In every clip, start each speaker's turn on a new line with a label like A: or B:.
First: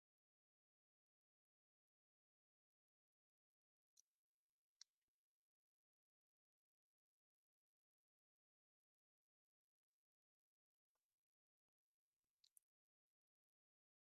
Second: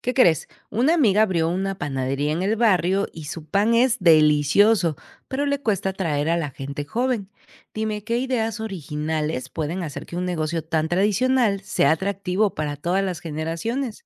A: ¿Qué crees? Una amiga abrió una panadería en el barrio y su pan es delicioso, pero le cuesta atraer a la gente joven. Dime, ¿qué ideas originales pueden hacer que un negocio tan tradicional sea atractivo para todas las generaciones?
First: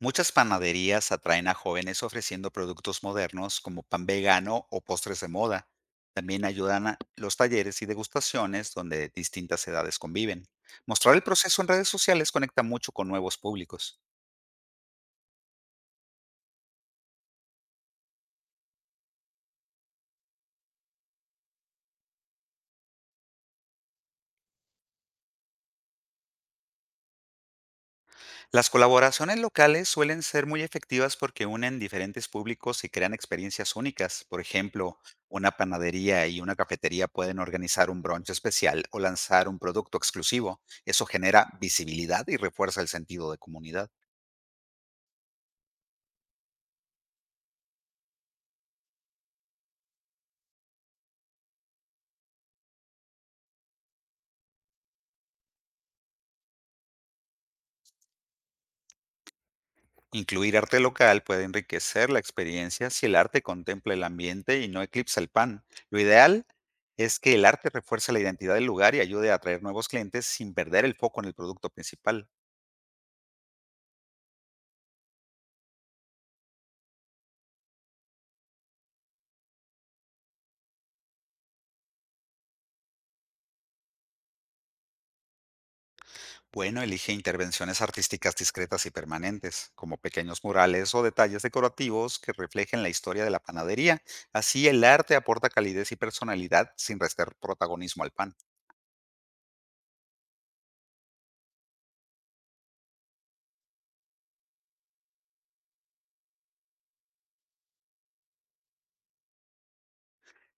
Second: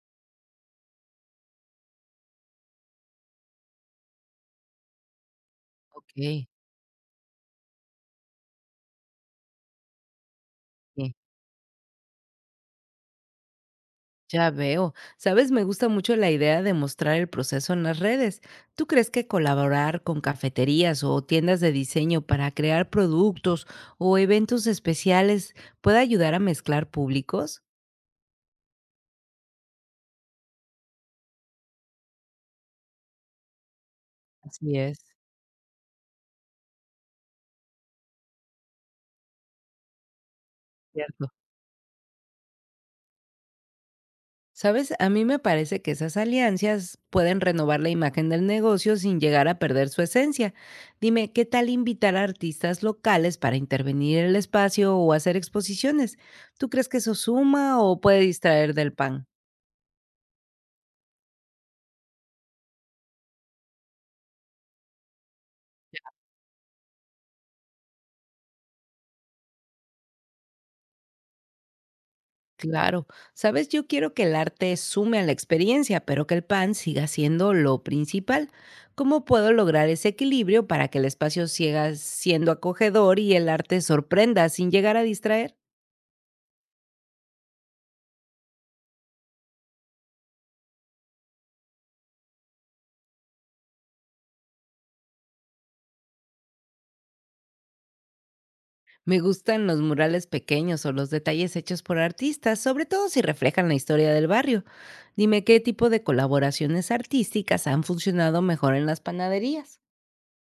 B: Muchas panaderías atraen a jóvenes ofreciendo productos modernos como pan vegano o postres de moda.
A: Ok,
B: También ayudan a los talleres y degustaciones donde distintas edades conviven.
A: sí.
B: Mostrar el proceso en redes sociales conecta mucho con nuevos públicos.
A: Ya veo. Sabes, me gusta mucho la idea de mostrar el proceso en las redes. ¿Tú crees que colaborar con cafeterías o tiendas de diseño para crear productos o eventos especiales puede ayudar a mezclar públicos?
B: Las colaboraciones locales suelen ser muy efectivas porque unen diferentes públicos y crean experiencias únicas. Por
A: Así
B: ejemplo,
A: es.
B: una panadería y una cafetería pueden organizar un brunch especial o lanzar un producto exclusivo. Eso
A: Cierto.
B: genera visibilidad y refuerza el sentido de comunidad.
A: ¿Sabes? A mí me parece que esas alianzas pueden renovar la imagen del negocio sin llegar a perder su esencia. Dime, ¿qué tal invitar a artistas locales para intervenir en el espacio o hacer exposiciones? ¿Tú crees que eso suma o puede distraer del pan?
B: Incluir arte local puede enriquecer la experiencia si el arte contempla el ambiente y no eclipsa el pan. Lo ideal es que el arte refuerce la identidad del lugar y ayude a atraer nuevos clientes sin perder el foco en el producto principal.
A: Claro, sabes, yo quiero que el arte sume a la experiencia, pero que el pan siga siendo lo principal. ¿Cómo puedo lograr ese equilibrio para que el espacio siga siendo acogedor y el arte sorprenda sin llegar a distraer?
B: Bueno, elige intervenciones artísticas discretas y permanentes, como pequeños murales o detalles decorativos que reflejen la historia de la panadería. Así el arte aporta calidez y personalidad sin restar protagonismo al pan.
A: Me gustan los murales pequeños o los detalles hechos por artistas, sobre todo si reflejan la historia del barrio. Dime qué tipo de colaboraciones artísticas han funcionado mejor en las panaderías.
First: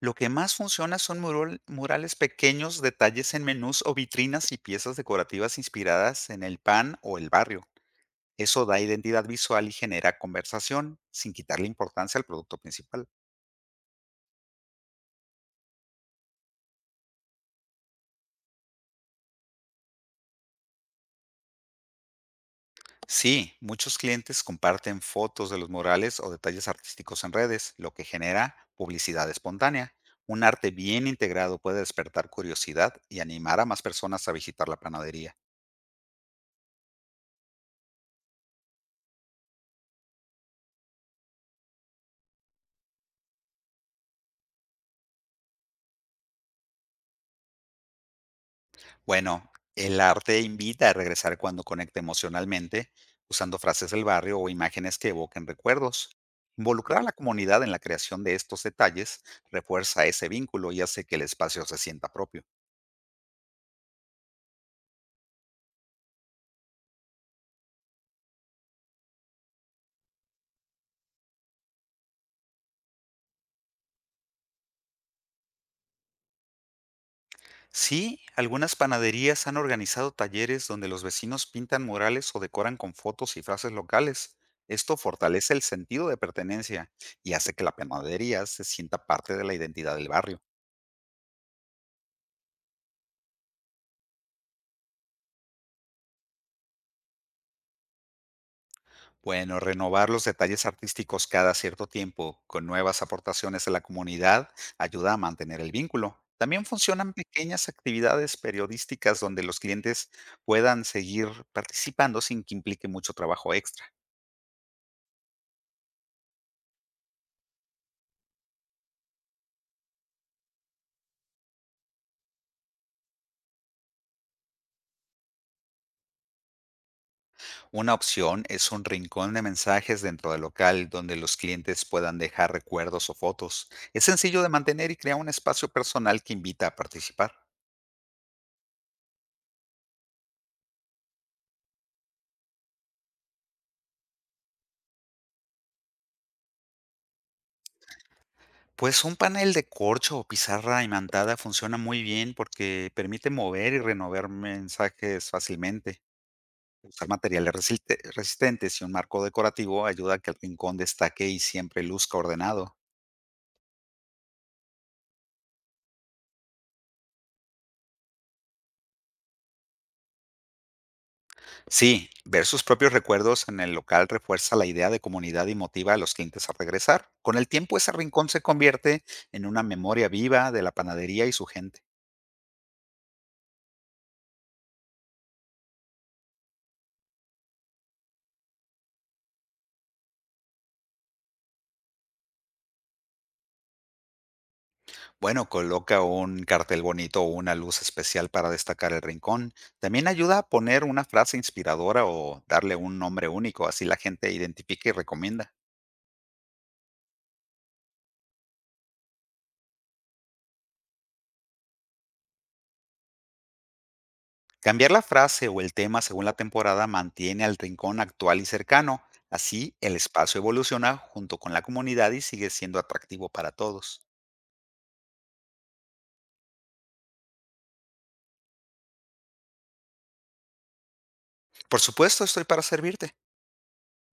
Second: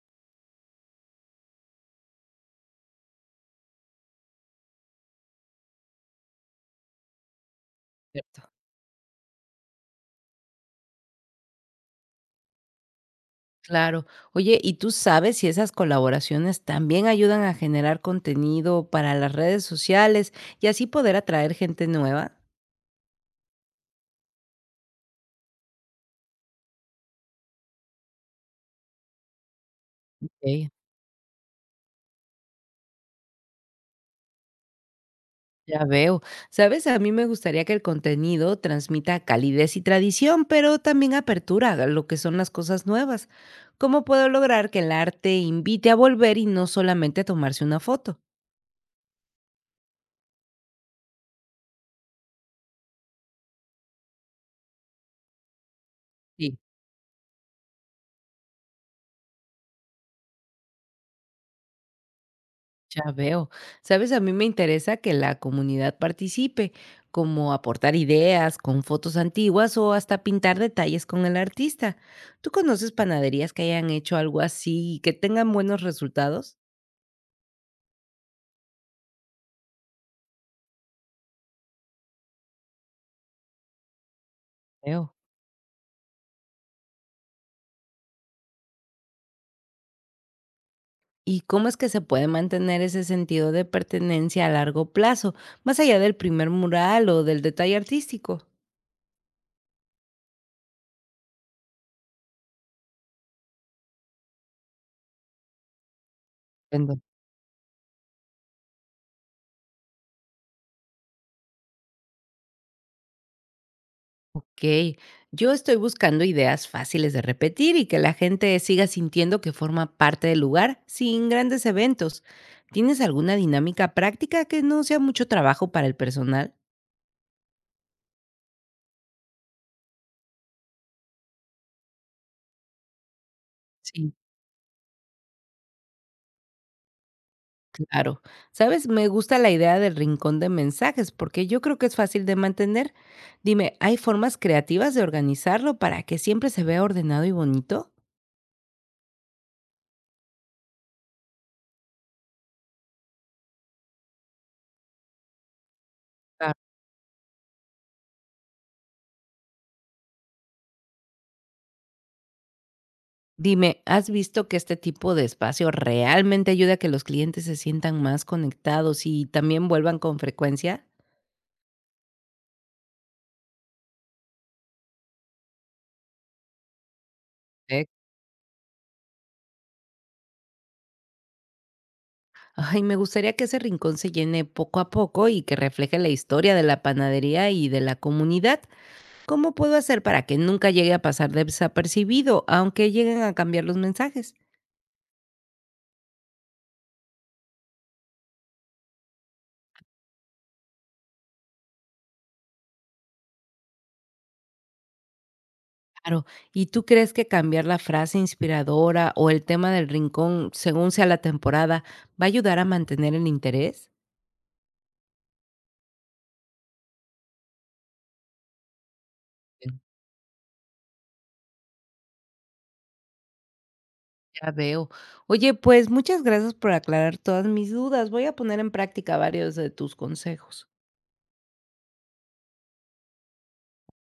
B: Lo que más funciona son murales pequeños, detalles en menús o vitrinas y piezas decorativas inspiradas en el pan o el barrio.
A: ¿Cierto?
B: Eso da identidad visual y genera conversación, sin quitarle importancia al producto principal.
A: Claro. Oye, ¿y tú sabes si esas colaboraciones también ayudan a generar contenido para las redes sociales y así poder atraer gente nueva?
B: Sí, muchos clientes comparten fotos de los murales o detalles artísticos en redes, lo que genera publicidad espontánea. Un
A: Ok.
B: arte bien integrado puede despertar curiosidad y animar a más personas a visitar la panadería.
A: Ya veo. Sabes, a mí me gustaría que el contenido transmita calidez y tradición, pero también apertura a lo que son las cosas nuevas. ¿Cómo puedo lograr que el arte invite a volver y no solamente a tomarse una foto?
B: Bueno, el arte invita a regresar cuando conecta emocionalmente, usando frases del barrio o imágenes que evoquen recuerdos.
A: Sí,
B: Involucrar a la comunidad en la creación de estos detalles refuerza ese vínculo y hace que el espacio se sienta propio.
A: ya veo. Sabes, a mí me interesa que la comunidad participe, como aportar ideas con fotos antiguas o hasta pintar detalles con el artista. ¿Tú conoces panaderías que hayan hecho algo así y que tengan buenos resultados?
B: Sí, algunas panaderías han organizado talleres donde los vecinos pintan murales o decoran con fotos y frases locales. Esto
A: Veo.
B: fortalece el sentido de pertenencia y hace que la panadería se sienta parte de la identidad del barrio.
A: ¿Y cómo es que se puede mantener ese sentido de pertenencia a largo plazo, más allá del primer mural o del detalle artístico?
B: Bueno, renovar los detalles artísticos cada cierto tiempo con nuevas aportaciones de la comunidad ayuda a mantener el vínculo. También
A: Entiendo.
B: funcionan pequeñas actividades periodísticas donde los clientes puedan seguir participando sin que implique mucho trabajo extra.
A: Ok, yo estoy buscando ideas fáciles de repetir y que la gente siga sintiendo que forma parte del lugar sin grandes eventos. ¿Tienes alguna dinámica práctica que no sea mucho trabajo para el personal?
B: Una opción es un rincón de mensajes dentro del local donde los clientes puedan dejar recuerdos o fotos. Es
A: Sí.
B: sencillo de mantener y crea un espacio personal que invita a participar.
A: Claro. ¿Sabes? Me gusta la idea del rincón de mensajes porque yo creo que es fácil de mantener. Dime, ¿hay formas creativas de organizarlo para que siempre se vea ordenado y bonito?
B: Pues un panel de corcho o pizarra imantada funciona muy bien porque permite mover y renovar mensajes fácilmente.
A: Claro.
B: Usar materiales resistentes y un marco decorativo ayuda a que el rincón destaque y siempre luzca ordenado.
A: Dime, ¿has visto que este tipo de espacio realmente ayuda a que los clientes se sientan más conectados y también vuelvan con frecuencia?
B: Sí, ver sus propios recuerdos en el local refuerza la idea de comunidad y motiva a los clientes a regresar. Con el tiempo
A: Eh,
B: ese rincón se convierte en una memoria viva de la panadería y su gente.
A: Ay, me gustaría que ese rincón se llene poco a poco y que refleje la historia de la panadería y de la comunidad. ¿Cómo puedo hacer para que nunca llegue a pasar desapercibido, aunque lleguen a cambiar los mensajes?
B: Bueno, coloca un cartel bonito o una luz especial para destacar el rincón. También ayuda a poner una frase inspiradora o darle un nombre único, así la gente identifica y recomienda.
A: Claro, ¿y tú crees que cambiar la frase inspiradora o el tema del rincón según sea la temporada va a ayudar a mantener el interés?
B: Cambiar la frase o el tema según la temporada mantiene al rincón actual y cercano. Así,
A: Bien,
B: el espacio evoluciona junto con la comunidad y sigue siendo atractivo para todos.
A: ya veo. Oye, pues muchas gracias por aclarar todas mis dudas. Voy a poner en práctica varios de tus consejos.
B: Por supuesto, estoy para servirte.